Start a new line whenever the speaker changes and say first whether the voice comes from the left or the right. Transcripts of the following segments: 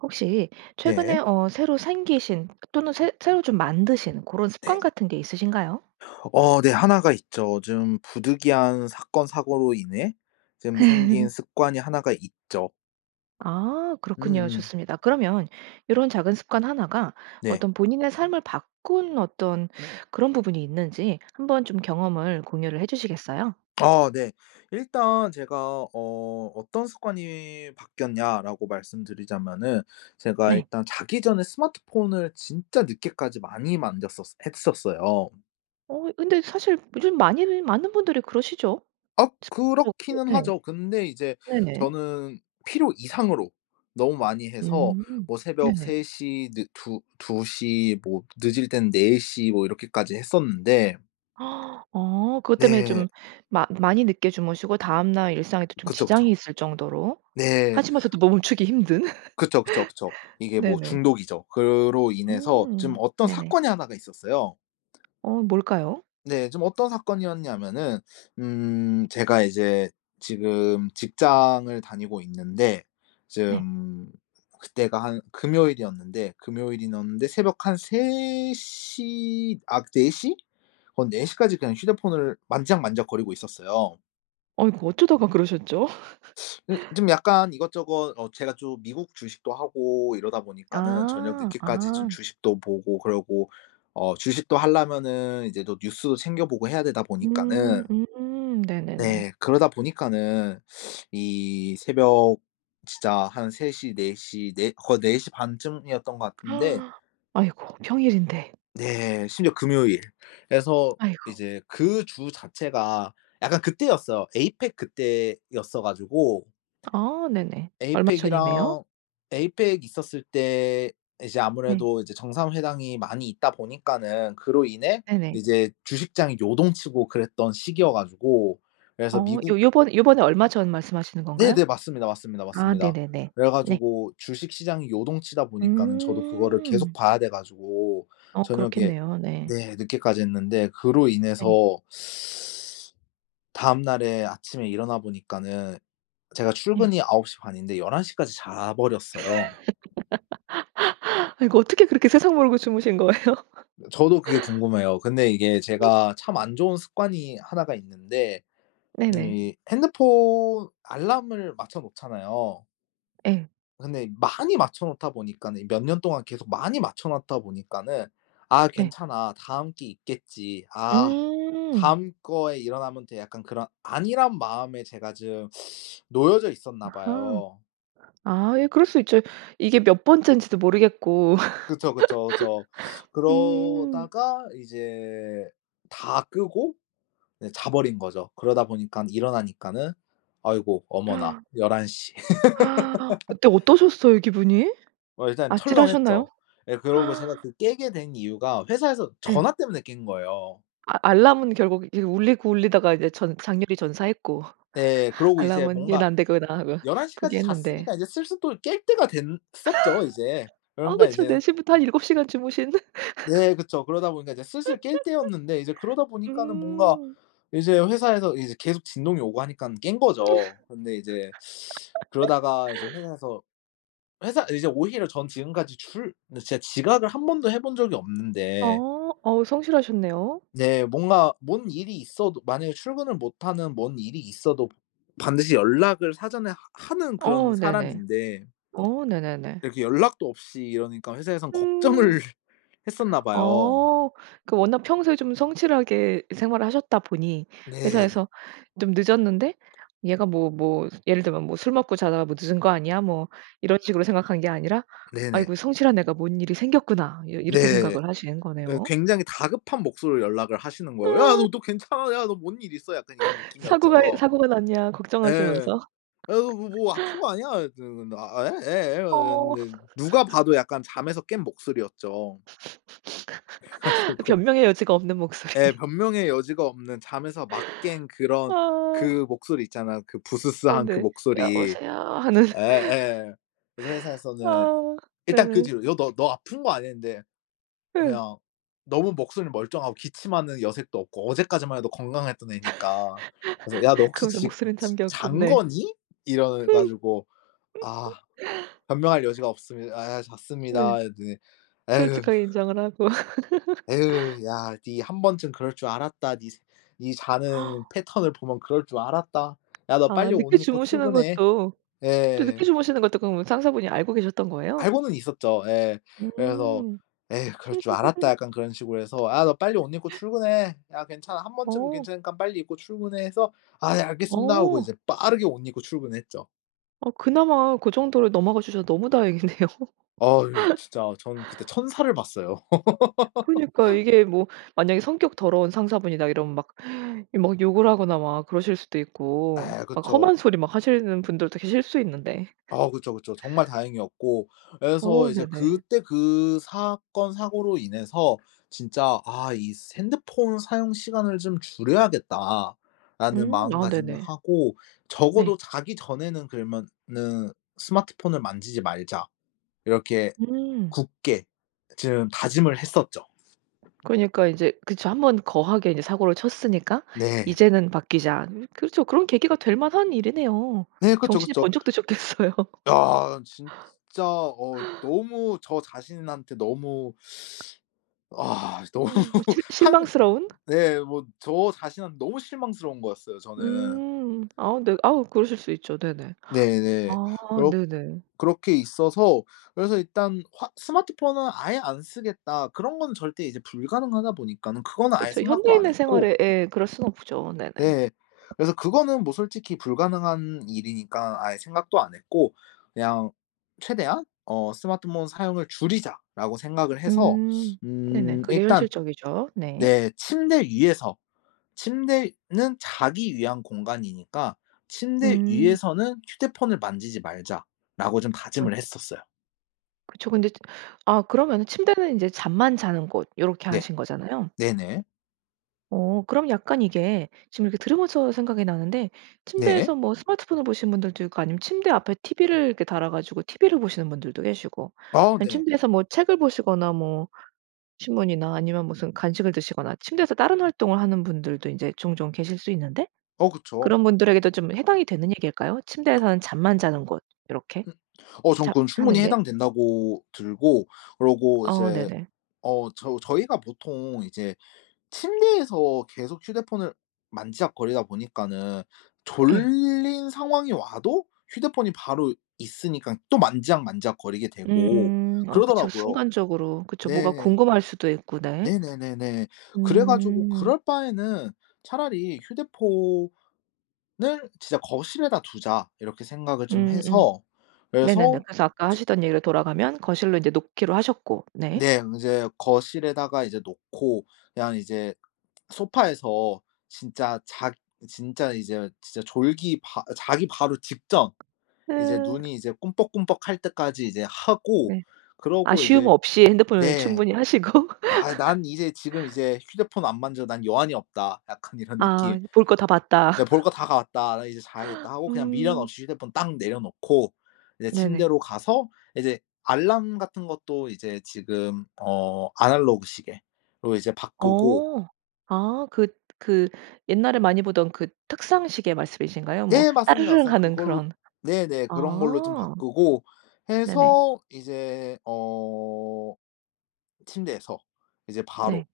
right: 혹시 최근에
left: 네.
right: 어 새로 생기신 또는 새 새로 좀 만드신 고런 습관
left: 네네.
right: 같은 게 있으신가요?
left: 어 네. 1 가 있죠. 좀 부득이한 사건 사고로 인해 좀 생긴 습관이 1 가 있죠.
right: 아 그렇군요.
left: 으음.
right: 좋습니다. 그러면 요런 작은 습관 1 가
left: 네.
right: 어떤 본인의 삶을 바꾼 어떤 그런 부분이 있는지 한번 좀 경험을 공유를 해주시겠어요?
left: 아. 네. 일단 제가 어 "어떤 습관이 바뀌었냐."라고 말씀드리자면은 제가
right: 네.
left: 일단 자기 전에 스마트폰을 진짜 늦게까지 많이 만졌었어 했었어요.
right: 어 근데 사실 요즘 많이들 많은 분들이 그러시죠.
left: 악.
right: [unintelligible]
left: 그렇기는
right: 네.
left: 하죠. 근데 이제
right: 네네.
left: 저는 필요 이상으로 너무 많이 해서
right: 음.
left: 뭐 새벽
right: 네네.
left: 3 시 느 2- 2 시 뭐 늦을 땐 4 시 뭐 이렇게까지 했었는데
right: 어 그것 때문에
left: 네.
right: 좀 마 많이 늦게 주무시고 다음날 일상에도 좀
left: 그쵸,
right: 지장이
left: 그쵸.
right: 있을 정도로,
left: 네.
right: 하시면서도 너무 멈추기 힘든.
left: 그쵸, 그쵸, 그쵸. 이게 뭐
right: 네네.
left: 중독이죠. 그로 인해서 좀
right: 음.
left: 어떤
right: 네네.
left: 사건이 1 가 있었어요.
right: 어. 뭘까요?
left: 네. 좀 어떤 사건이었냐면은 음 제가 이제 지금 직장을 다니고 있는데
right: 네.
left: 좀 그때가 한 금요일이었는데, 금요일이었는데 새벽 한 3 시 아 4 시? 어 4 시까지 그냥 휴대폰을 만지작 만지작거리고 있었어요.
right: 아이고 어쩌다가 그러셨죠?
left: 그 좀 약간 이것저것 어 제가 좀 미국 주식도 하고 이러다 보니까는 저녁
right: 아.
left: 늦게까지 좀
right: 아.
left: 주식도 보고 그러고 어 주식도 하려면은 이제 또 뉴스도 챙겨보고 해야 되다
right: 음.
left: 보니까는
right: 음. 네네네.
left: 네. 그러다 보니까는 이 새벽 진짜 한 3 시, 4 시, 4 거의 4 시 반쯤이었던 거 같은데
right: 아이고 평일인데.
left: 네. 심지어 금요일 그래서
right: 아이고.
left: 이제 그 주 자체가 약간 그때였어요. 에이팩 그때였어 가지고
right: 아. 네네. 얼마 전이네요.
left: 에이팩이랑 에이팩 있었을 때 이제
right: 네.
left: 아무래도 이제 정상회담이 많이 있다 보니까는 그로 인해
right: 네네.
left: 이제 주식장이 요동치고 그랬던 시기여 가지고 그래서
right: 어
left: 미국
right: 요 요번 요번에 얼마 전 말씀하시는 건가요?
left: 네네. 맞습니다, 맞습니다,
right: 아.
left: 맞습니다.
right: 네네네.
left: 그래
right: 네.
left: 가지고 주식 시장이 요동치다 보니까는 저도 그거를 계속
right: 음.
left: 봐야 돼 가지고
right: 어.
left: 저녁에
right: 그렇겠네요. 네.
left: 네. 늦게까지 했는데 그로 인해서
right: 네.
left: 다음날에 아침에 일어나 보니까는 제가
right: 네.
left: 출근이 9 시 반인데 11 시까지 자버렸어요.
right: 아 이거 어떻게 그렇게 세상모르고 주무신 거예요?
left: 저도 그게 궁금해요. 근데 이게 제가 참 안 좋은 습관이 1 가 있는데
right: 네네.
left: 이 핸드폰 알람을 맞춰놓잖아요.
right: 예.
left: 근데 많이 맞춰놓다 보니까는 이 몇 년 동안 계속 많이 맞춰놨다 보니까는 '아
right: 네.
left: 괜찮아 다음 게 있겠지. 아
right: 음.
left: 다음 거에 일어나면 돼.' 약간 그런 안일한 마음에 제가 좀 놓여져 있었나
right: 아하.
left: 봐요.
right: 아. 예 그럴 수 있죠. 이게 몇 번째인지도 모르겠고.
left: 그쵸, 그쵸, 그쵸.
right: 음.
left: 그러다가 이제 다 끄고 이제 자버린 거죠. 그러다 보니깐 일어나니까는 아이고 어머나 11 시.
right: 그때 어떠셨어요 기분이?
left: 어 일단
right: 아찔하셨나요?
left: 철렁했죠. 예 그러고 제가 그 깨게 된 이유가 회사에서
right: 예.
left: 전화 때문에 깬 거예요.
right: 아 알람은 결국 이거 울리고 울리다가 이제 전 장렬히 전사했고.
left: 네. 그러고 이제
right: 알람은
left: 뭔가
right: '얘는 안되구나.' 하고
left: 11 시까지
right: 포기했는데
left: 잤으니까 이제 슬슬 또 깰 때가 된 었죠 이제.
right: 아
left: 그러니까
right: 그쵸.
left: 이제
right: 4 시부터 한 7 시간 주무신
left: 네. 그쵸. 그러다 보니까 이제 슬슬 깰 때였는데 이제 그러다 보니까는 뭔가
right: 음.
left: 이제 회사에서 이제 계속 진동이 오고 하니깐 깬 거죠. 근데 이제 그러다가 이제 회사에서 회사 이제 오히려 전 지금까지 줄 근데 진짜 지각을 1 번도 해본 적이 없는데
right: 어. 어우 성실하셨네요.
left: 네. 뭔가 뭔 일이 있어도 만약에 출근을 못 하는 뭔 일이 있어도 반드시 연락을 사전에 하 하는
right: 어
left: 그런
right: 네네.
left: 사람인데
right: 어 네네네.
left: 이렇게 연락도 없이 이러니까 회사에선
right: 음.
left: 걱정을 했었나 봐요.
right: 어. 그 워낙 평소에 좀 성실하게 생활을 하셨다 보니
left: 네.
right: 회사에서 좀 늦었는데 얘가 뭐 뭐 예를 들면 뭐 '술 먹고 자다가 뭐 늦은 거 아니야?' 뭐 이런 식으로 생각한 게 아니라
left: 네네.
right: '아이고 성실한 애가 뭔 일이 생겼구나.' 이렇 이렇게
left: 네.
right: 생각을 하신
left: 예
right: 거네요.
left: 굉장히 다급한 목소리로 연락을 하시는 거예요. "야
right: 아.
left: 너, 너 괜찮아. 야 너 뭔 일 있어?" 약간 이런
right: "사고가
left: 느낌이었죠.
right: 사고가 났냐?"
left: 예.
right: 걱정하시면서.
left: "아 그 뭐 뭐 아픈 거 아니야?" 이랬드 근데 "아. 예. 예."
right: 어.
left: 이랬는데 누가 봐도 약간 잠에서 깬 목소리였죠. 그래가지고
right: 변명의 여지가 없는
left: 예.
right: 목소리.
left: 변명의 여지가 없는 잠에서 막 깬 그런
right: 아.
left: 그 목소리 있잖아요, 그
right: 어
left: 부스스한 그
right: 네.
left: 목소리.
right: "여보세요." 하는.
left: 예예. 그래서 회사에서는
right: 아.
left: 일단 그
right: 네네.
left: 뒤로 "여 너, 너, 너 아픈 거 안" 했는데
right: 예.
left: 그냥 너무 목소리는 멀쩡하고 기침하는 여색도 없고 어제까지만 해도 건강했던 애니까 그래서 "야 너 혹시
right: 거기서
left: 지금
right: 목소리는
left: 즈
right: 잠겼고
left: 잔
right: 네.
left: 거니?" 이래 가지고 "아 변명할 여지가 없습니다. 아
right: 네.
left: 잤습니다." 이랬더니 "에휴"
right: 솔직하게 인정을 하고.
left: "에휴 야 니 1 번쯤 그럴 줄 알았다. 니 스 니 자는 패턴을 보면 그럴 줄 알았다. 야 너
right: 아
left: 빨리 옷
right: 늦게
left: 입고
right: 주무시는
left: 출근해."
right: 것도 또 늦게
left: 예.
right: 주무시는 것도 그럼 상사분이 알고 계셨던 거예요?
left: 알고는 있었죠. 예. 그래서
right: 음.
left: "에휴 그럴 줄 알았다." 약간 그런 식으로 해서 "야 너 빨리 옷 입고 출근해. 야 괜찮아. 1 번쯤은
right: 어.
left: 괜찮으니까 빨리 입고 출근해." 해서 "아 예. 알겠습니다." 하고
right: 어.
left: 이제 빠르게 옷 입고 출근을 했죠.
right: 어. 그나마 그 정도로 넘어가 주셔서 너무 다행이네요.
left: 아유 진짜 저는 그때 천사를 봤어요.
right: 그러니까요. 이게 뭐 만약에 성격 더러운 상사분이다 이러면 막 막 욕을 하거나 막 그러실 수도 있고
left: 아.
right: 막
left: 그쵸.
right: 험한 소리 막 하시는 분들도 계실 수 있는데.
left: 아. 그쵸, 그쵸. 정말 다행이었고 예
right: 어.
left: 그래서 이제
right: 네네.
left: 그때 그 사건 사고로 인해서 진짜 '아. 이 스 핸드폰 사용 시간을 좀 줄여야겠다.'라는
right: 음. 아.
left: 마음가짐을
right: 네네.
left: 하고
right: 네.
left: '적어도 자기 전에는 그러면은 스마트폰을 만지지 말자.' 이렇게
right: 음.
left: 굳게 좀 다짐을 했었죠.
right: 그러니까 이제 그쵸. 1 번 거하게 이제 사고를 쳤으니까
left: 네.
right: '이제는 바뀌자.' 으 그렇죠. 그런 계기가 될 만한 일이네요.
left: 네. 그쵸,
right: 정신이
left: 그쵸.
right: 번쩍 드셨겠어요.
left: 야. 진짜 어 너무 저 자신한테 너무 아. 이 너무
right: 어. 실
left: 한
right: 실망스러운?
left: 네 뭐 저 자신한테 너무 실망스러운 거였어요 저는.
right: 음. 아 네 아 그러실 수 있죠. 네네.
left: 네네.
right: 아
left: 그렇
right: 네네.
left: 그렇게 있어서 그래서 일단 화 '스마트폰은 아예 안 쓰겠다.' 그런 거는 절대 이제 불가능하다 보니까는 그거는 아예
right: 그쵸.
left: 생각도 안
right: 현대인의
left: 했고
right: 생활에 예 그럴 수는 없죠. 네네.
left: 네. 그래서 그거는 뭐 솔직히 불가능한 일이니까 아예 생각도 안 했고 그냥 '최대한 어 스마트폰 사용을 줄이자.'라고 생각을 해서
right: 음. 네네.
left: 음
right: 그게
left: 일단
right: 현실적이죠. 네.
left: 네 침대 위에서 침대는 자기 위한 공간이니까 '침대
right: 음.
left: 위에서는 휴대폰을 만지지 말자.'라고 좀
right: 뭐지?
left: 다짐을 했었어요.
right: 그쵸. 근데 지 아 그러면은 '침대는 이제 잠만 자는 곳' 요렇게
left: 네.
right: 하신 거잖아요?
left: 네네.
right: 어. 그럼 약간 이게 지금 이렇게 들으면서 생각이 나는데
left: 네.
right: 침대에서 뭐 스마트폰을 보시는 분들도 있고 아니면 침대 앞에 TV를 이렇게 달아 가지고 TV를 보시는 분들도 계시고
left: 아.
right: 아니면
left: 네.
right: 침대에서 뭐 책을 보시거나 뭐 신문이나 아니면 무슨 간식을 드시거나 침대에서 다른 활동을 하는 분들도 인제 종종 계실 수 있는데
left: 어. 그쵸.
right: 그런 분들에게도 좀 해당이 되는 얘기일까요? 침대에서는 잠만 자는 곳 요렇게?
left: 음. 어 전
right: 잠
left: 그건
right: 하는
left: 충분히
right: 게?
left: 해당된다고 들고 그러고
right: 어.
left: 이제
right: 네네.
left: 어 저 저희가 보통 이제 침대에서 계속 휴대폰을 만지작거리다 보니까는
right: 예.
left: 졸린 상황이 와도 휴대폰이 바로 있으니깐 또 만지작만지작거리게 되고
right: 음음. 아 그쵸.
left: 그러더라고요.
right: 순간적으로 그쵸. 뭐가
left: 네.
right: 궁금할 수도 있고 네.
left: 네네네네. 그래 가지고
right: 음.
left: '그럴 바에는 차라리 휴대폰을 진짜 거실에다 두자.' 이렇게 생각을 좀
right: 음. 음.
left: 해서
right: 네네네.
left: 그래서
right: 그래서 아까
left: 이제
right: 하시던 얘기로 돌아가면 거실로 놓기로 하셨고. 네.
left: 네. 인제 거실에다가 이제 놓고 그냥 이제 소파에서 진짜 자 진짜 이제 진짜 졸기 바 어 자기 바로 직전 이제
right: 예.
left: 눈이 이제 끔뻑끔뻑할 때까지 이제 하고
right: 네.
left: 그러고
right: 아쉬움
left: 이제
right: 없이 핸드폰을
left: 네.
right: 충분히 하시고
left: '아 난 이제 지금 이제 휴대폰 안 만져. 난 여한이 없다.' 약간 이런
right: 아.
left: 느낌.
right: 이 '볼 거 다 봤다.'
left: 네 '볼 거 다 가았다. 나 이제 자야겠다.' 하고 그냥 미련
right: 음.
left: 없이 휴대폰 딱 내려놓고 이제
right: 네네.
left: 침대로 가서 이제 알람 같은 것도 이제 지금 어 아날로그 시계로 이제 바꾸고
right: 어. 아. 그 그 옛날에 많이 보던 그 탁상시계 말씀이신가요? 뭐
left: 네. 맞습니다,
right: 따르릉
left: 맞습니다.
right: 하는
left: 그걸
right: 그런
left: 네네. 그런 걸로 좀
right: 아.
left: 바꾸고
right: 네네.
left: 해서 이제 어 침대에서 이제 바로
right: 네.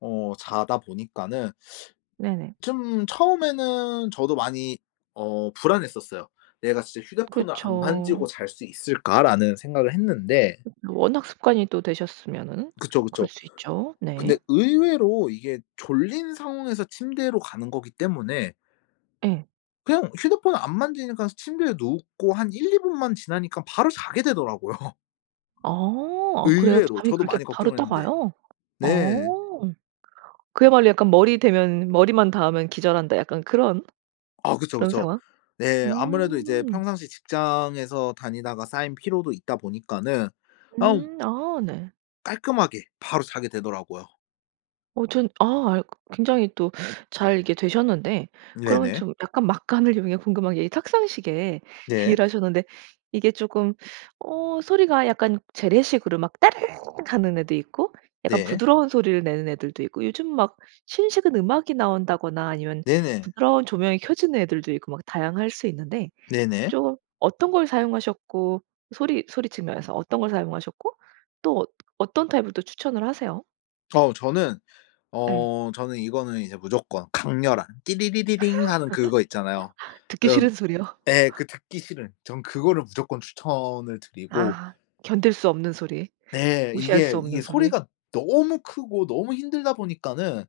left: 어 자다 보니까는
right: 네네.
left: 좀 처음에는 저도 많이 어 불안했었어요. '내가 진짜 휴대폰을 안 만지고
right: 그쵸.
left: 잘 수 있을까?'라는 생각을 했는데
right: 워낙 습관이 또 되셨으면은
left: 그쵸,
right: 그럴
left: 그쵸.
right: 수 있죠.
left: 근데
right: 네.
left: 의외로 이게 졸린 상황에서 침대로 가는 거기 때문에
right: 예.
left: 그냥 휴대폰을 안 만지니까 침대에 눕고 한 1-2 분만 지나니깐 바로 자게 되더라고요.
right: 어. 그래요?
left: 의외로
right: 잠이
left: 저도
right: 그렇게
left: 많이
right: 바로
left: 걱정을
right: 딱
left: 했는데.
right: 와요?
left: 네.
right: 어 그야말로 약간 "머리 대면 머리만 닿으면 기절한다." 약간 그런,
left: 아. 그쵸,
right: 그런
left: 그쵸.
right: 상황?
left: 네 아무래도 이제
right: 음.
left: 평상시 직장에서 다니다가 쌓인 피로도 있다 보니까는 아
right: 음. 아. 네.
left: 깔끔하게 바로 자게 되더라고요.
right: 어 저는 아 그 굉장히 또 잘 이렇게 되셨는데 그러면
left: 네네.
right: 좀 약간 막간을 이용해 궁금한 게 이 탁상시계
left: 네.
right: 얘기를 하셨는데 이게 쪼금 어 소리가 약간 재래식으로 막 따르릉 하는 애도 있고 약간
left: 네.
right: 부드러운 소리를 내는 애들도 있고 요즘 막 신식은 음악이 나온다거나 아니면
left: 네네.
right: 부드러운 조명이 켜지는 애들도 있고 뭐 다양할 수 있는데
left: 네네.
right: 좀 어떤 걸 사용하셨고 소리 소리 측면에서 어떤 걸 사용하셨고 또 어뜨 어떤 타입을 또 추천을 하세요?
left: 어 저는
right: 예.
left: 어 저는 이거는 이제 무조건 강렬한 띠리리리링 하는 그거 있잖아요.
right: 듣기
left: 어
right: 싫은 소리요.
left: 예 그 듣기 싫은. 전 그거를 무조건 추천을 드리고
right: 아. 견딜 수 없는 소리.
left: 네
right: 무시할 수
left: 이게
right: 없는
left: 이게
right: 소리.
left: 소리가 너무 크고 너무 힘들다 보니까는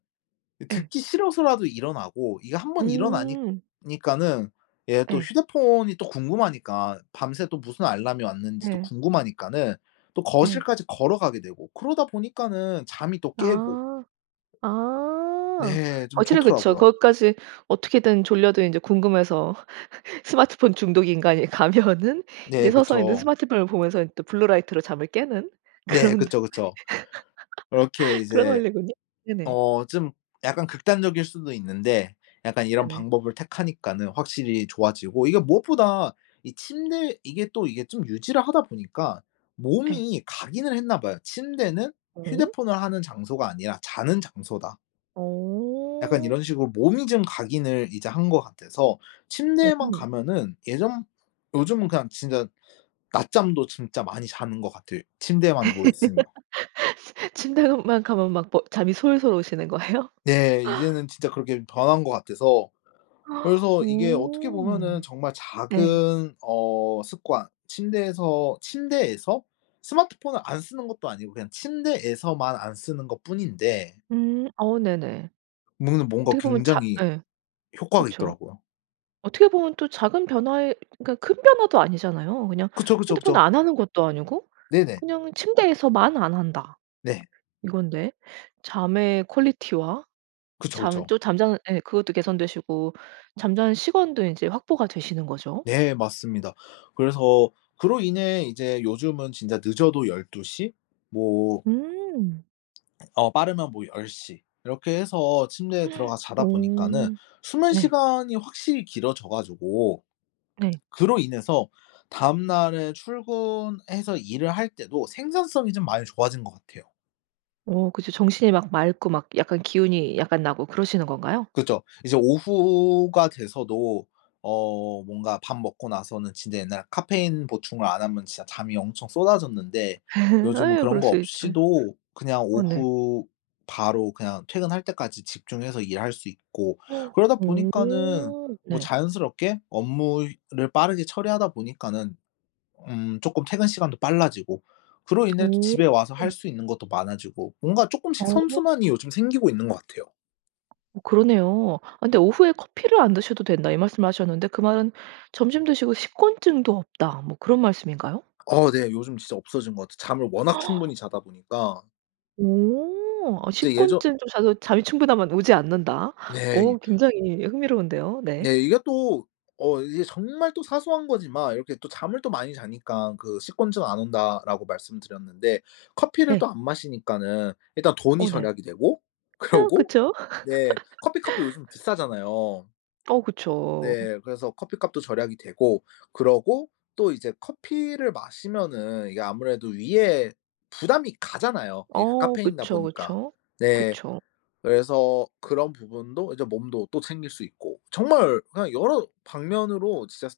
left: 이
right: 예.
left: 듣기 싫어서라도 일어나고 이게 한번 일어나니
right: 음.
left: 니까는 예 또
right: 예.
left: 휴대폰이 또 궁금하니까 밤새 또 무슨 알람이 왔는지도
right: 예.
left: 궁금하니까는 또
right: 예.
left: 거실까지 걸어가게 되고 그러다 보니까는 잠이 또 깨고.
right: 아. 아
left: 네. 좀
right: 어쨌든 그렇죠.
left: 좋더라고요.
right: 거기까지 어떻게든 졸려도 인제 궁금해서 스마트폰 중독 인간이 가면은 이제
left: 네.
right: 서서 있는
left: 그쵸.
right: 스마트폰을 보면서 또 블루 라이트로 잠을 깨는
left: 네.
right: 그런,
left: 그쵸, 그쵸. 그렇게
right: 그런
left: 이제
right: 원리군요. 네네.
left: 어 좀 약간 극단적일 수도 있는데 약간 이런
right: 네네.
left: 방법을 택하니까는 확실히 좋아지고 이게 무엇보다 이 침대 이게 또 이게 좀 유지를 하다 보니까
right: 예.
left: 몸이 각인을 했나 봐요. '침대는
right: 오?
left: 휴대폰을 하는 장소가 아니라 자는 장소다.' 약간
right: 어.
left: 이런 식으로 몸이 좀 각인을 이제 한 것 같아서 침대에만
right: 오호.
left: 가면은 예전 요즘은 그냥 진짜 낮잠도 진짜 많이 자는 것 같아요 침대에만 누워 있으면.
right: 침대만 가면 막 뭐 잠이 솔솔 오시는 거예요?
left: 네. 이제는 진짜 그렇게 변한 것 같아서. 그래서 이게 어떻게 보면은
right: 오.
left: 정말
right: 네.
left: 작은 어 습관 침대에서, 침대에서 스마트폰을 안 쓰는 것도 아니고 그냥 침대에서만 안 쓰는 것뿐인데
right: 음 어 네네.
left: 문가 뭔가
right: 어떻게 보면 자
left: 굉장히
right: 예.
left: 효과가
right: 그쵸.
left: 있더라고요.
right: 어떻게 보면 또 작은 변화에 그러니까 큰 변화도 아니잖아요. 그냥
left: 그쵸, 그쵸,
right: 핸드폰
left: 그쵸.
right: 안 하는 것도 아니고
left: 네네.
right: 그냥 '침대에서만 안 한다.'
left: 네.
right: 이건데. 잠의 퀄리티와
left: 그쵸,
right: 잠
left: 그쵸.
right: 또 잠자는 예 그것도 개선되시고 잠자는 시간도 이제 확보가 되시는 거죠.
left: 네 맞습니다. 그래서 그로 인해 이제 요즘은 진짜 늦어도 12 시? 뭐
right: 음.
left: 어 빠르면 뭐 10 시 이렇게 해서 침대에 들어가 자다 보니까는
right: 오
left: 수면
right: 네.
left: 시간이 확실히 길어져 가지고
right: 네.
left: 그로 인해서 다음날에 출근해서 일을 할 때도 생산성이 좀 많이 좋아진 것 같아요.
right: 오 그쵸. 정신이 막 맑고 막 약간 기운이 약간 나고 그러시는 건가요?
left: 그쵸. 이제 오후가 돼서도 어 뭔가 밥 먹고 나서는 진짜 옛날에 카페인 보충을 안 하면 진짜 잠이 엄청 쏟아졌는데 요즘은
right: 아유
left: 그런
right: 그럴
left: 거
right: 수 있죠. 예.
left: 없이도 그냥
right: 어 네.
left: 오후 바로 그냥 퇴근할 때까지 집중해서 일할 수 있고 그러다 보니까는
right: 오.
left: 뭐
right: 네.
left: 자연스럽게 업무 효 를 빠르게 처리하다 보니까는 음 조금 퇴근 시간도 빨라지고 그로 인해 또
right: 오.
left: 집에 와서 할 수 있는 것도 많아지고 뭔가 쪼끔씩
right: 어.
left: 선순환이 요즘 생기고 있는 것 같아요.
right: 어 그러네요. 근데 "오후에 커피를 안 드셔도 된다." 이 말씀을 하셨는데 그 말은 "점심 드시고 식곤증도 없다." 뭐 그런 말씀인가요?
left: 어. 네. 요즘 진짜 없어진 거 같아. 잠을 워낙 충분히 자다 보니까.
right: 오. 아
left: 이제 예저
right: 식곤증 "좀 자도 잠이 충분하면 오지 않는다."
left: 네. 이
right: 어 굉장히 흥미로운데요. 네.
left: 네. 이게 또 어 이게 정말 또 사소한 거지만 이렇게 또 잠을 또 많이 자니깐 그 "식곤증 안 온다."라고 말씀드렸는데 커피를 또
right: 네.
left: 안 마시니까는 일단 돈이
right: 어. 네.
left: 절약이 되고.
right: 어.
left: 그러고
right: 그쵸.
left: 네. 커피값도 요즘 비싸잖아요.
right: 어. 그쵸.
left: 네. 그래서 커피값도 절약이 되고 그러고 또 이제 커피를 마시면은 이게 아무래도 위에 부담이 가잖아요. 이게 그
right: 어
left: 카페인이다
right: 그쵸,
left: 보니까.
right: 그쵸.
left: 네.
right: 그쵸.
left: 그래서 그런 부분도 이제 몸도 또 챙길 수 있고. 정말 그냥 여러 방면으로 진짜 스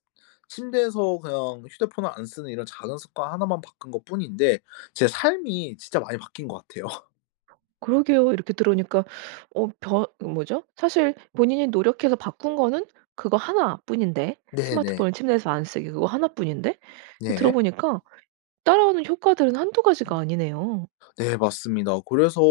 left: 침대에서 그냥 휴대폰을 안 쓰는 이런 작은 습관 1 만 바꾼 것뿐인데 제 삶이 진짜 많이 바뀐 거 같아요.
right: 그러게요. 이렇게 들으니까 어 변 으 뭐죠? 사실 본인이 노력해서 바꾼 거는 그거 1 뿐인데
left: 네. 네.
right: 스마트폰을 침대에서 안 쓰기 그거 1 뿐인데 이 그
left: 예.
right: 들어보니까 따라오는 효과들은 1-2 가지가 아니네요.
left: 네. 맞습니다. 그래서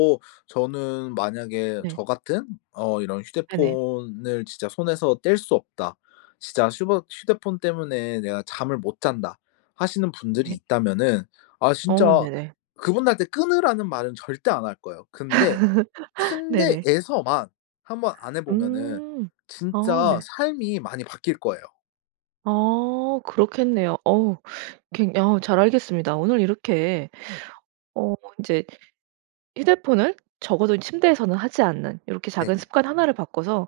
left: 저는 만약에
right: 네.
left: 저 같은 어 이런
right: 네네.
left: "휴대폰을 진짜 손에서 뗄 수 없다. 진짜 휴버 휴대폰 때문에 내가 잠을 못 잔다." 하시는 분들이
right: 네.
left: 있다면은. 아
right: 어
left: 진짜
right: 네네.
left: 그분들한테 "끊으라."는 말은 절대 안 할 거예요. 근데
right: 네네.
left: 침대에서만 한번 안 해보면은
right: 음. 아
left: 진짜
right: 네.
left: 삶이 많이 바뀔 거예요.
right: 아. 그렇겠네요. 어우 굉 어 잘 알겠습니다. 오늘 이렇게 어 인제 휴대폰을 적어도 침대에서는 하지 않는 요렇게
left: 네.
right: 작은 습관 1 를 바꿔서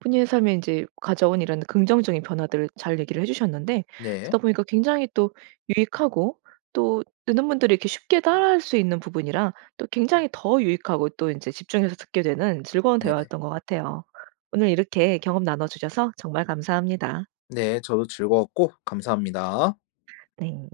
right: 본인의 삶에 인제 가져온 이런 긍정적인 변화들을 잘 얘기를 해주셨는데
left: 네.
right: 듣다 보니까 굉장히 또 유익하고 또 듣는 분들이 이렇게 쉽게 따라 할 수 있는 부분이라 또 굉장히 더 유익하고 또 인제 집중해서 듣게 되는 즐거운
left: 네.
right: 대화였던 것 같아요. 오늘 이렇게 경험 나눠주셔서 정말 감사합니다.
left: 네. 저도 즐거웠고 감사합니다.
right: 네.